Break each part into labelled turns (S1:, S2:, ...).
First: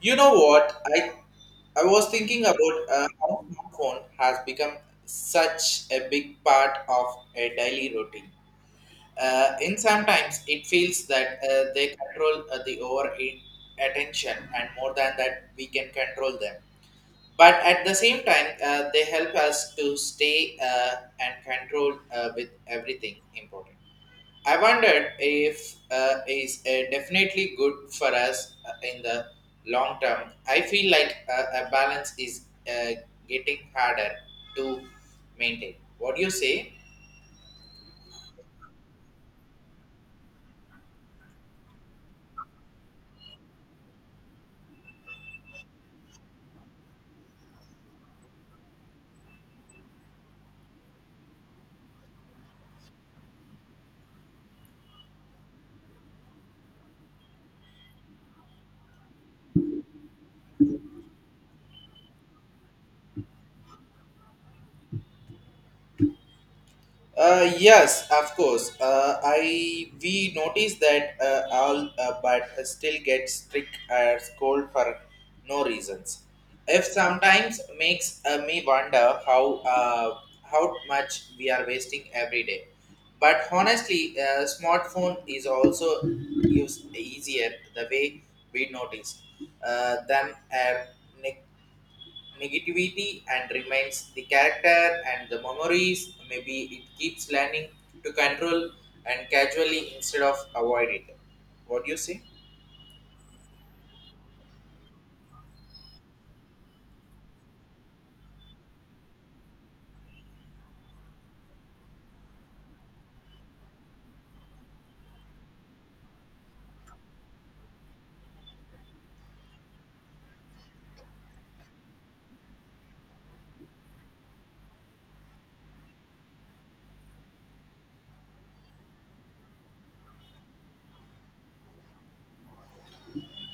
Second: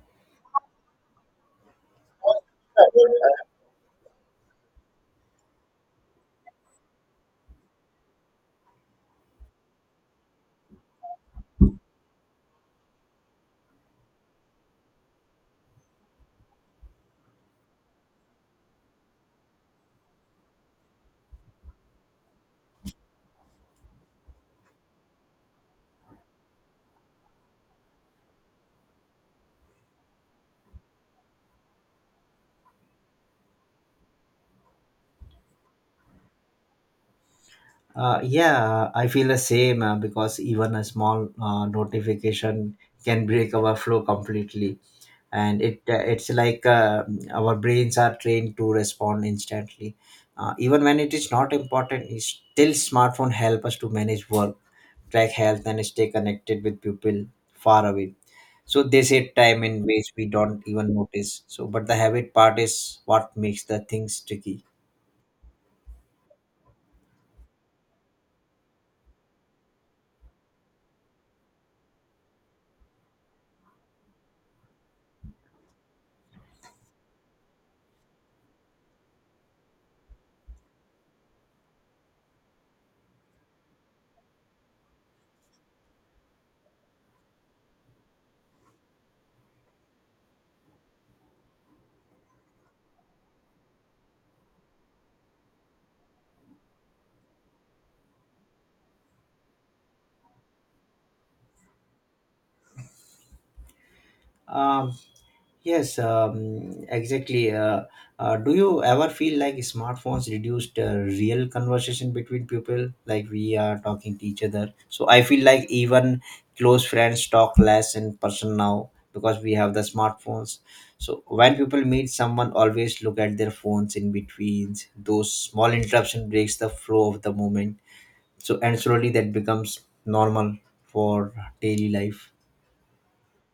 S1: You know what? I was thinking about how smartphone has become such a big part of a daily routine. In sometimes it feels that they control the over attention and more than that we can control them. But at the same time, they help us to stay and control with everything important. I wondered if is definitely good for us in the long term. I feel like a balance is getting harder to maintain. What do you say?
S2: Yeah, I feel the same because even a small notification can break our flow completely, and it's like our brains are trained to respond instantly, even when it is not important. It's still, smartphone help us to manage work, track health, and stay connected with people far away. So they save time in ways we don't even notice. So, but the habit part is what makes the things tricky.
S1: Yes, of course. I we notice that all, but still get strict or scold for no reasons. If sometimes makes me wonder how how much we are wasting every day. But honestly, smartphone is also used easier the way we notice than a negativity and remains the character and the memories. Maybe it keeps learning to control and casually instead of avoid it. What do you say?
S2: Um, Yes, exactly. Do you ever feel like smartphones reduced real conversation between people? Like we are talking to each other. So I feel like even close friends talk less in person now because we have the smartphones. So when people meet, someone always look at their phones in between. Those small interruption breaks the flow of the moment. So and slowly that becomes normal for daily life.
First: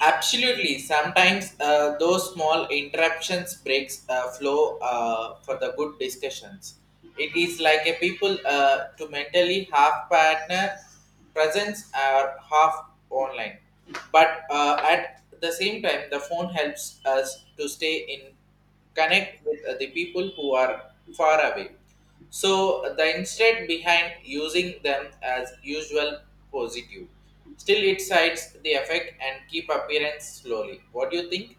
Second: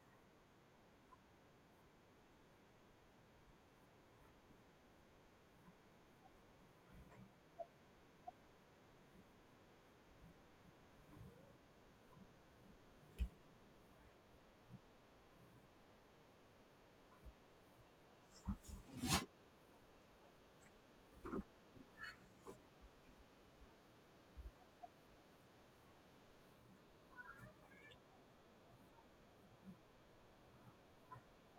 S1: Absolutely. Sometimes those small interruptions breaks flow for the good discussions. It is like a people to mentally half partner presence or half online. But at the same time, the phone helps us to stay in connect with the people who are far away. So the instead behind using them as usual positive. Still, it sides the effect and keep appearance slowly. What do you think?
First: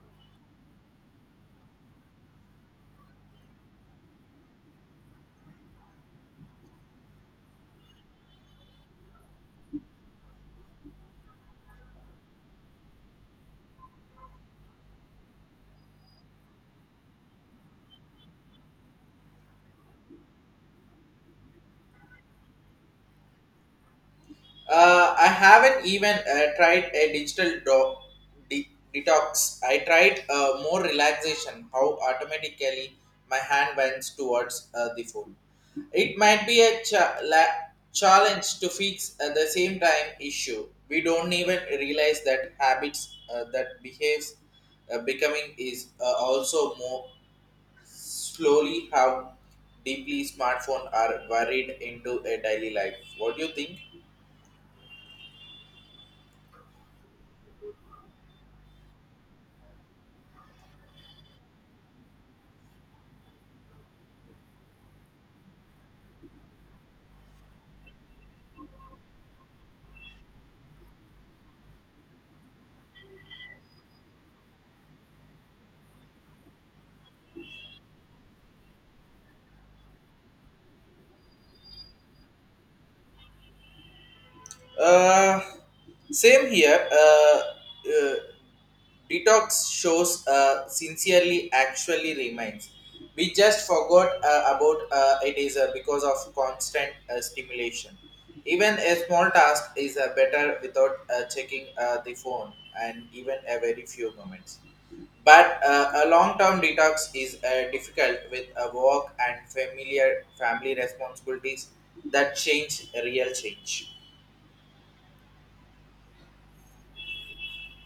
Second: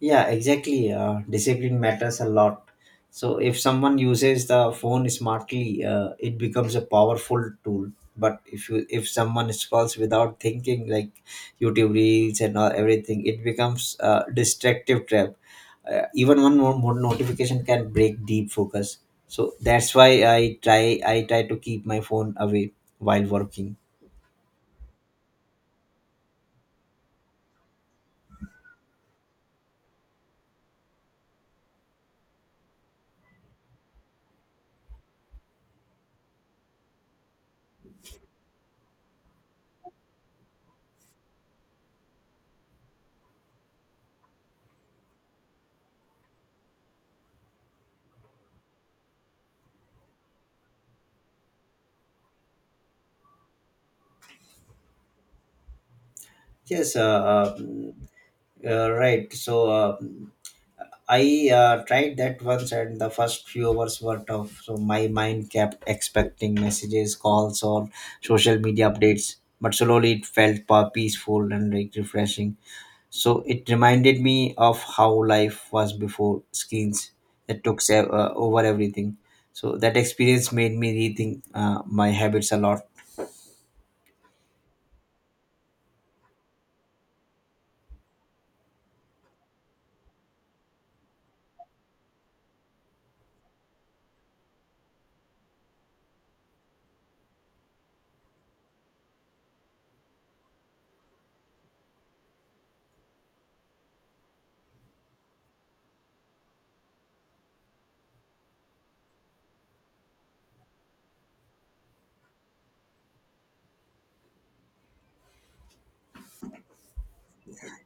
S2: Yeah, exactly. Discipline matters a lot. So if someone uses the phone smartly, it becomes a powerful tool. But if someone scrolls without thinking, like YouTube reels and all, everything, it becomes a distractive trap. Even one more notification can break deep focus. So that's why I try to keep my phone away while working.
S1: I haven't even tried a digital de- detox. I tried more relaxation, how automatically my hand bends towards the food. It might be a challenge to fix at the same time issue. We don't even realize that habits that behaves becoming is also more slowly how deeply smartphone are worried into a daily life. What do you think?
S2: Yes, uh, mm, right. So, I tried that once, and the first few hours were tough. So my mind kept expecting messages, calls, or social media updates. But slowly it felt peaceful and like refreshing. So it reminded me of how life was before screens that took over everything. So that experience made me rethink my habits a lot.
S1: Uh, same here. Uh, detox shows sincerely actually remains. We just forgot about it is because of constant stimulation. Even a small task is better without checking the phone and even a very few moments. But a long-term detox is difficult with a work and familiar family responsibilities that change real change.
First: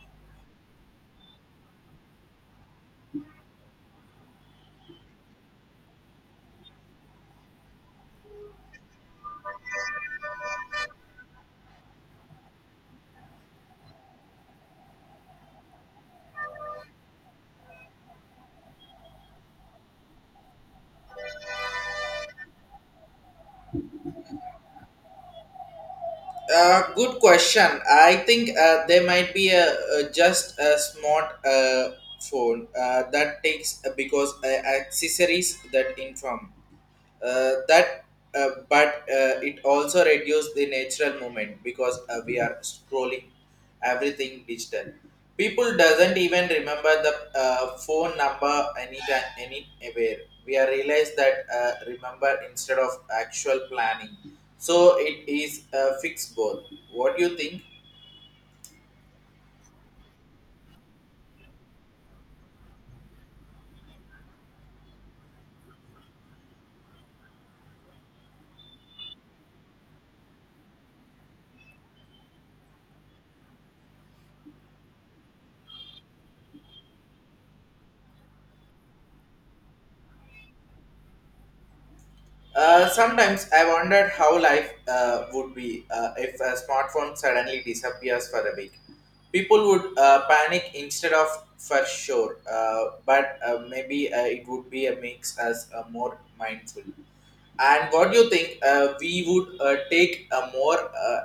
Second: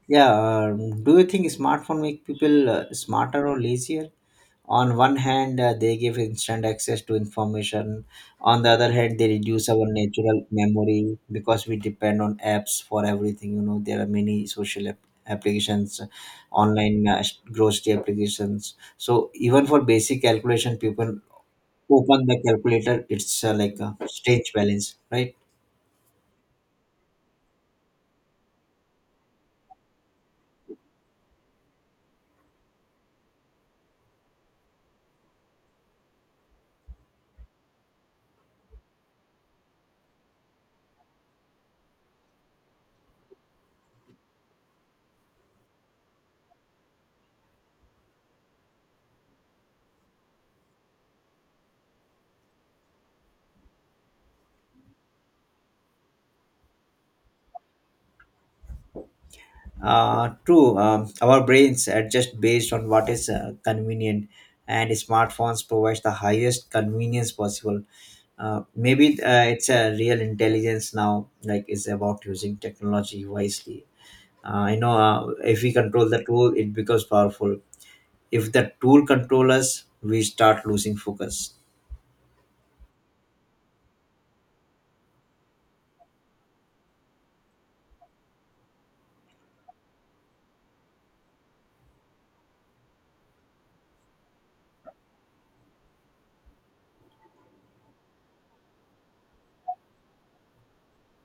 S2: Yeah, do you think smartphone make people smarter or lazier? On one hand, they give instant access to information. On the other hand, they reduce our natural memory because we depend on apps for everything. There are many social applications, online grocery applications. So even for basic calculation, people open the calculator. It's like a strange balance, right?
S1: Good question. I think there might be a just a smart phone that takes because accessories that inform that but it also reduces the natural movement because we are scrolling everything digital. People doesn't even remember the phone number anytime anywhere we are realized that remember instead of actual planning so it is fixed both. What do you think?
S2: True, our brains adjust based on what is convenient, and smartphones provides the highest convenience possible. Maybe it's a real intelligence now, like it's about using technology wisely. If we control the tool, it becomes powerful. If the tool controls us, we start losing focus.
S1: Sometimes I wondered how life would be if a smartphone suddenly disappears for a week. People would panic instead of for sure, but maybe it would be a mix as more mindful. And what do you think? We would take a more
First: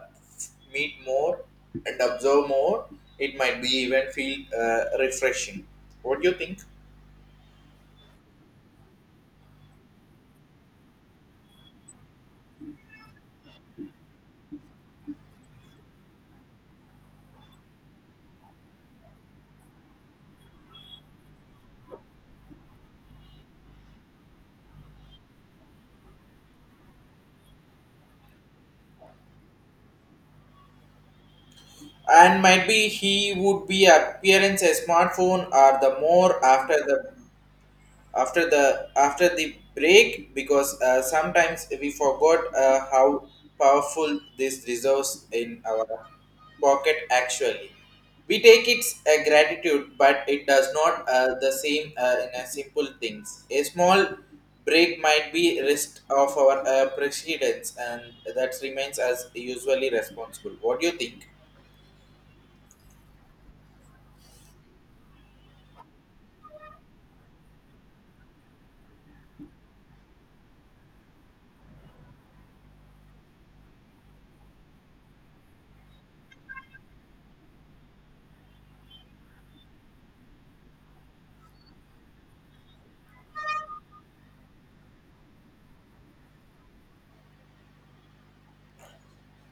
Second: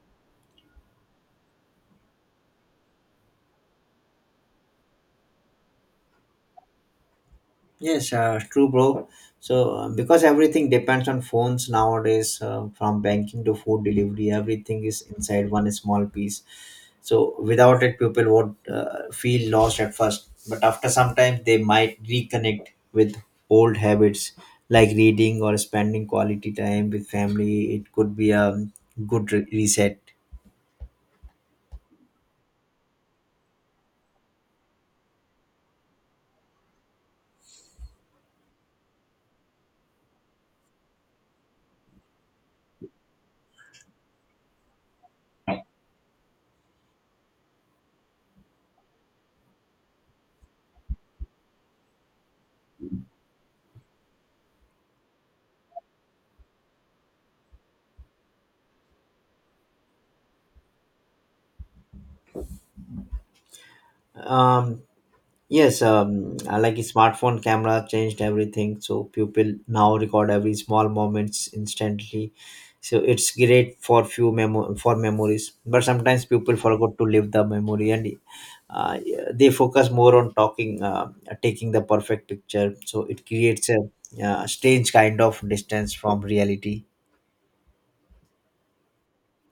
S1: meet more and observe more. It might be even feel refreshing. What do you think?
S2: Yes, true, bro. So, because everything depends on phones nowadays, from banking to food delivery, everything is inside one small piece. So, without it, people would feel lost at first, but after some time, they might reconnect with old habits like reading or spending quality time with family. It could be a good reset.
S1: And might be he would be appearance a smartphone or the more after the break because sometimes we forgot how powerful this resource in our pocket actually we take it a gratitude but it does not the same in a simple things a small break might be rest of our precedence and that remains as usually responsible. What do you think?
S2: Um, Yes, like a smartphone camera changed everything. So people now record every small moments instantly. So it's great for memories. But sometimes people forgot to live the memory and uh, they focus more on taking the perfect picture. So it creates a strange kind of distance from reality.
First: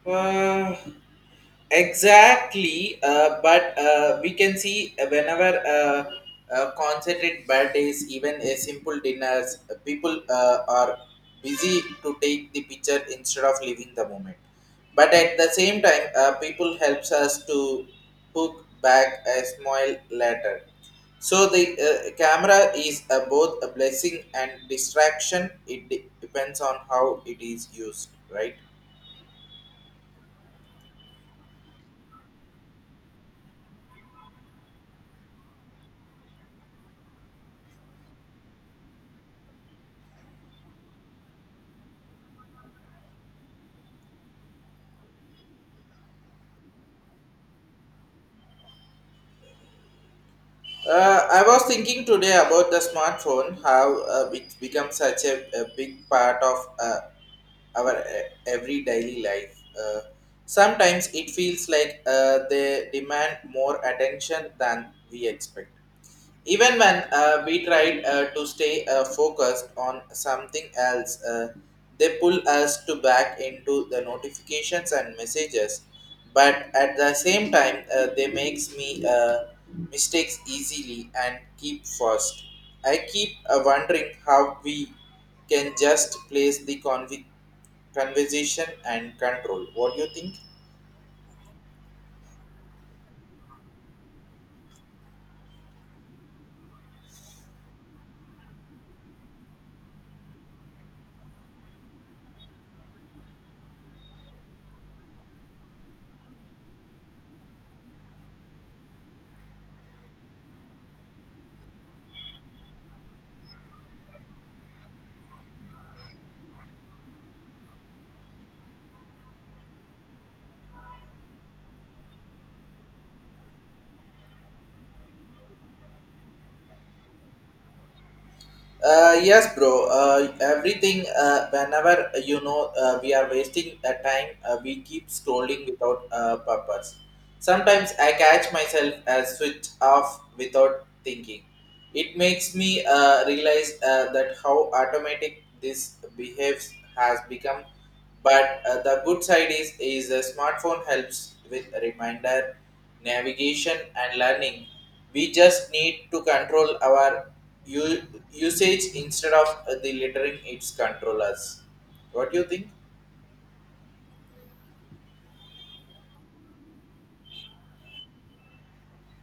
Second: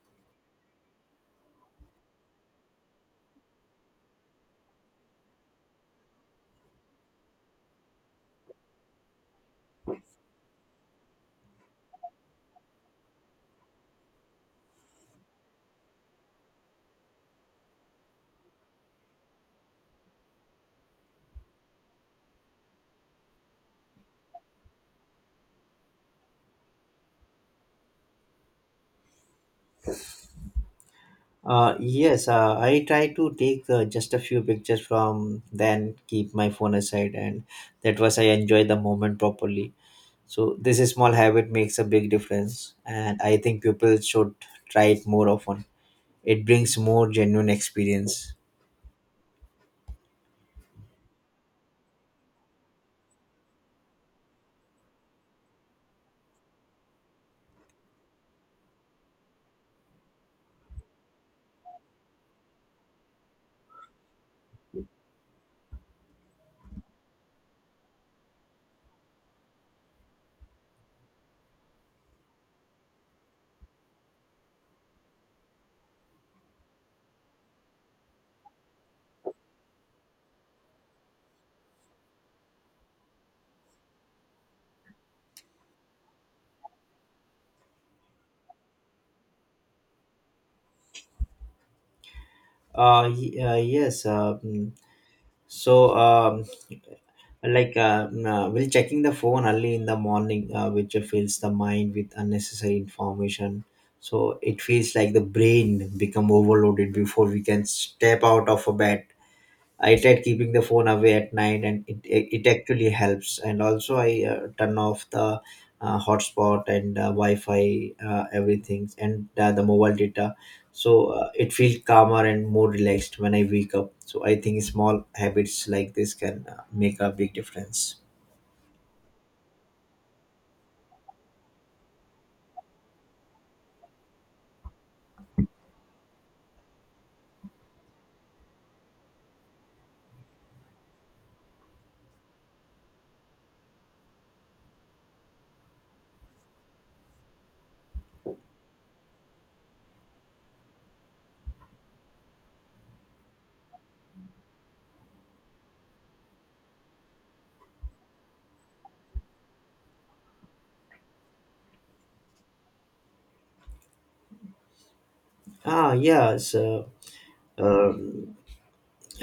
S1: Uh, Exactly, but we can see whenever concerted birthdays, even a simple dinners, people are busy to take the picture instead of living the moment. But at the same time, people helps us to hook back a smile later. So the camera is both a blessing and distraction. It depends on how it is used, right?
S2: Yes, I try to take just a few pictures from then keep my phone aside and that was I enjoy the moment properly. So this small habit makes a big difference, and I think people should try it more often. It brings more genuine experience.
S1: I was thinking today about the smartphone, how it's become such a big part of uh, our every daily life. Sometimes it feels like they demand more attention than we expect even when we tried to stay focused on something else they pull us to back into the notifications and messages but at the same time they makes me mistakes easily and keep first I keep wondering how we can just place the conversation and control. What do you think?
S2: Yes. So, while checking the phone early in the morning, which fills the mind with unnecessary information. So it feels like the brain become overloaded before we can step out of a bed. I tried keeping the phone away at night, and it actually helps. And also, I turn off the hotspot and Wi-Fi, everything, and the mobile data. So, it feels calmer and more relaxed when I wake up. So I think small habits like this can make a big difference.
S1: Yes, bro. Everything. Whenever we are wasting time, we keep scrolling without purpose. Sometimes I catch myself as switch off without thinking. It makes me realize that how automatic this behaves has become but the good side is a smartphone helps with reminder, navigation, and learning. We just need to control our u- usage instead of the littering its controllers. What do you think?
S2: Yeah. So, um,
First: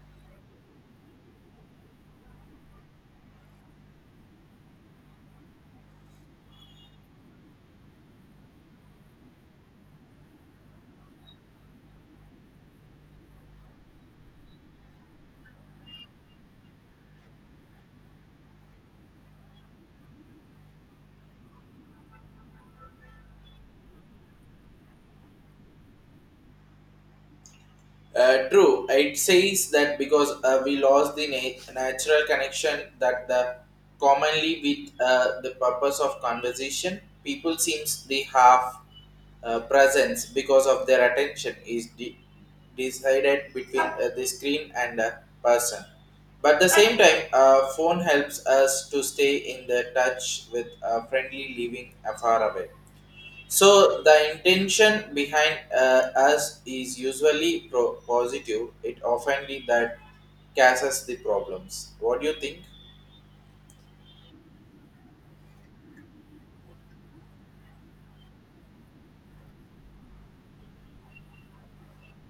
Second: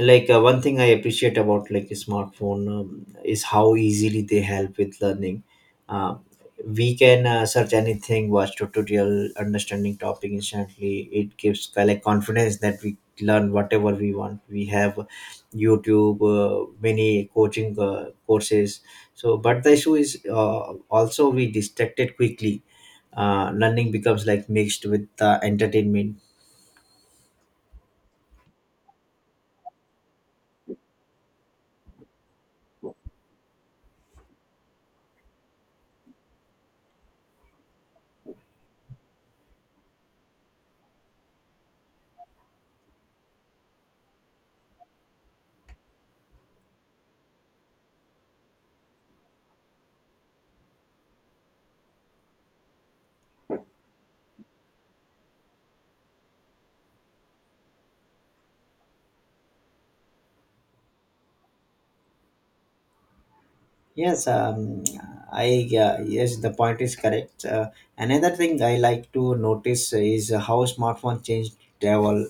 S2: one thing I appreciate about like a smartphone is how easily they help with learning. uh, we can search anything, watch tutorial, understanding topic instantly. It gives like confidence that we learn whatever we want. We have YouTube, many coaching courses. So but the issue is also we distracted quickly. Learning becomes like mixed with entertainment.
S1: True, it says that because we lost the natural connection that the commonly with the purpose of conversation, people seems they have presence because of their attention is decided between the screen and the person. But the same time, phone helps us to stay in the touch with a friendly living afar away. So the intention behind us is usually positive. It often that causes the problems. What do you think?
S2: Yes, um, yes, the point is correct. Another thing I like to notice is how smartphone changed travel.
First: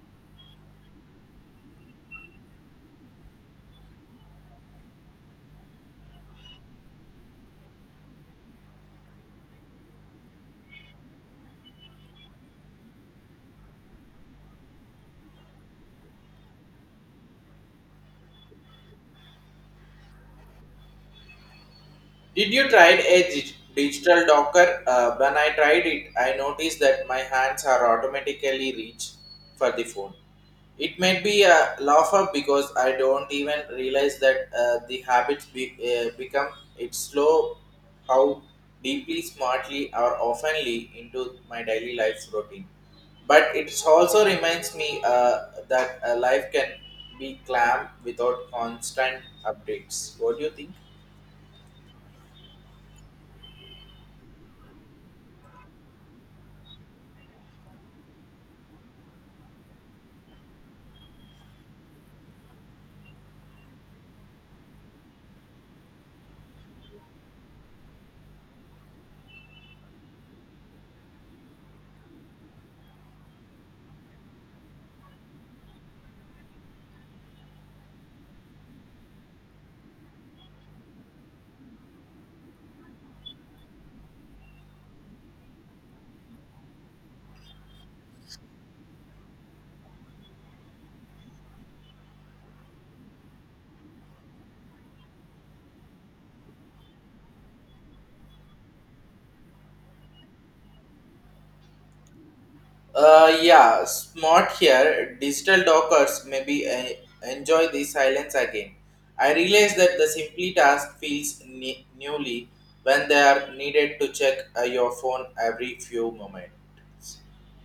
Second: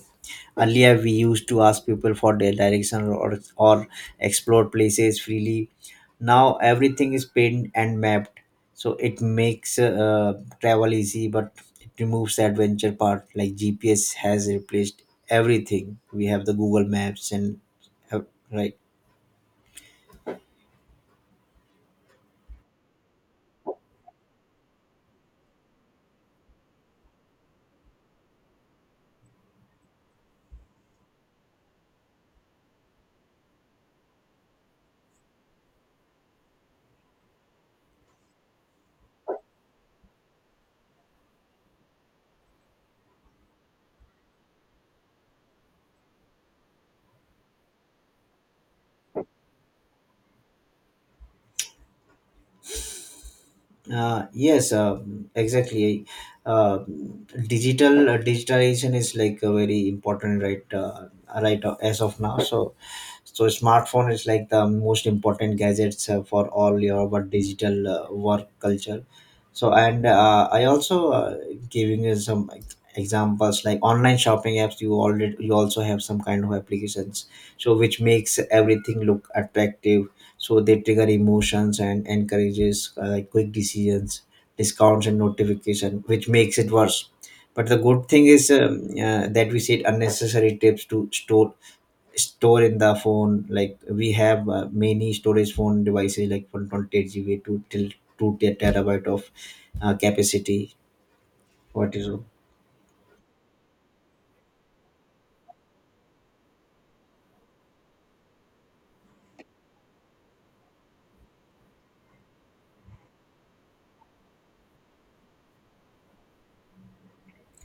S2: Earlier, we used to ask people for their direction or explore places freely. Now everything is pinned and mapped, so it makes travel easy, but it removes the adventure part. Like GPS has replaced everything. We have the Google Maps, and uh, right.
S1: Did you try a digital docker? When I tried it, I noticed that my hands are automatically reach for the phone. It might be a laugh up because I don't even realize that the habits become it's slow how deeply, smartly, or oftenly into my daily life routine. But it also reminds me that life can be clam without constant updates. What do you think?
S2: Yes, exactly. Uh, Digitalization is like a very important right as of now. So smartphone is like the most important gadgets for all your what digital work culture. So and uh, I also giving you some examples like online shopping apps. You also have some kind of applications, so which makes everything look attractive. So they trigger emotions and encourages like quick decisions, discounts, and notification, which makes it worse. But the good thing is that we said unnecessary tips to store in the phone, like we have many storage phone devices like 128 GB to till 2 terabyte of capacity. What is it?
S1: Yeah, smart here. Digital dockers maybe enjoy the silence again. I realize that the simply task feels newly when they are needed to check your phone every few moments.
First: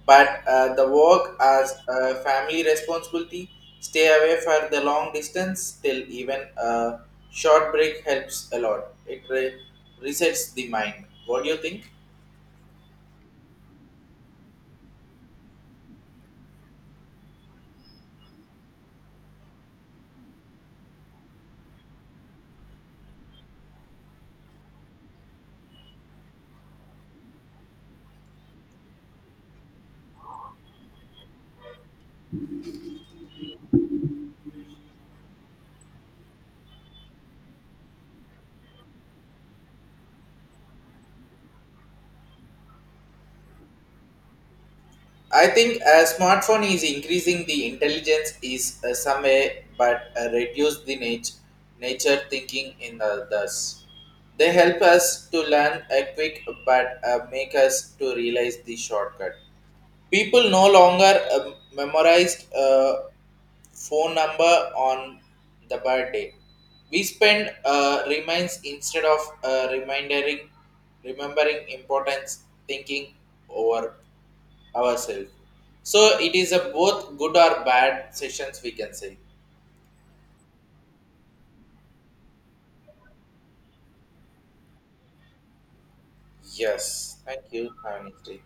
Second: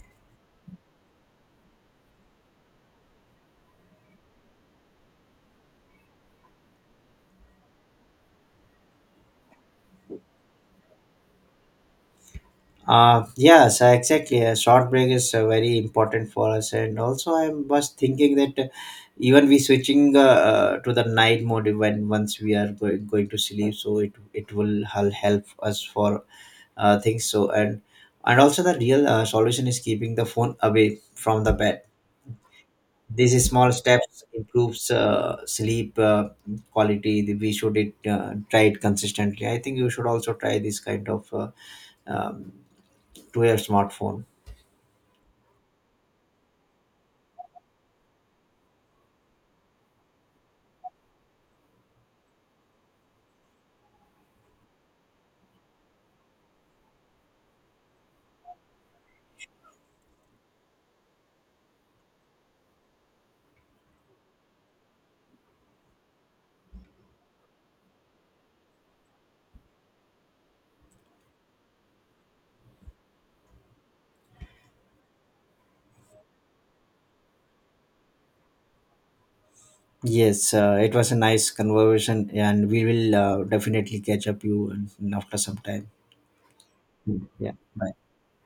S1: But the work as a family responsibility, stay away for the long distance till even a short break helps a lot. It resets the mind. What do you think?
S2: Yes, exactly, a short break is very important for us. And also I was thinking that even we switching to the night mode when once we are going to sleep. So it will help us for things. So and and also, the real solution is keeping the phone away from the bed. These small steps improves sleep quality. We should it, try it consistently. I think you should also try this kind of um, to your smartphone.
S1: I think a smartphone is increasing the intelligence is some way, but reduce the nature thinking in others. They help us to learn a quick, but make us to realize the shortcut. People no longer memorized phone number on the birthday. We spend reminds instead of reminding, remembering importance, thinking over ourselves. So it is a both good or bad sessions we can say.
S2: Yes, it was a nice conversation and we will definitely catch up you after some time.
S1: Yes.
S2: Hmm,
S1: Thank
S2: yeah,
S1: you.
S2: bye.
S1: Have a nice day.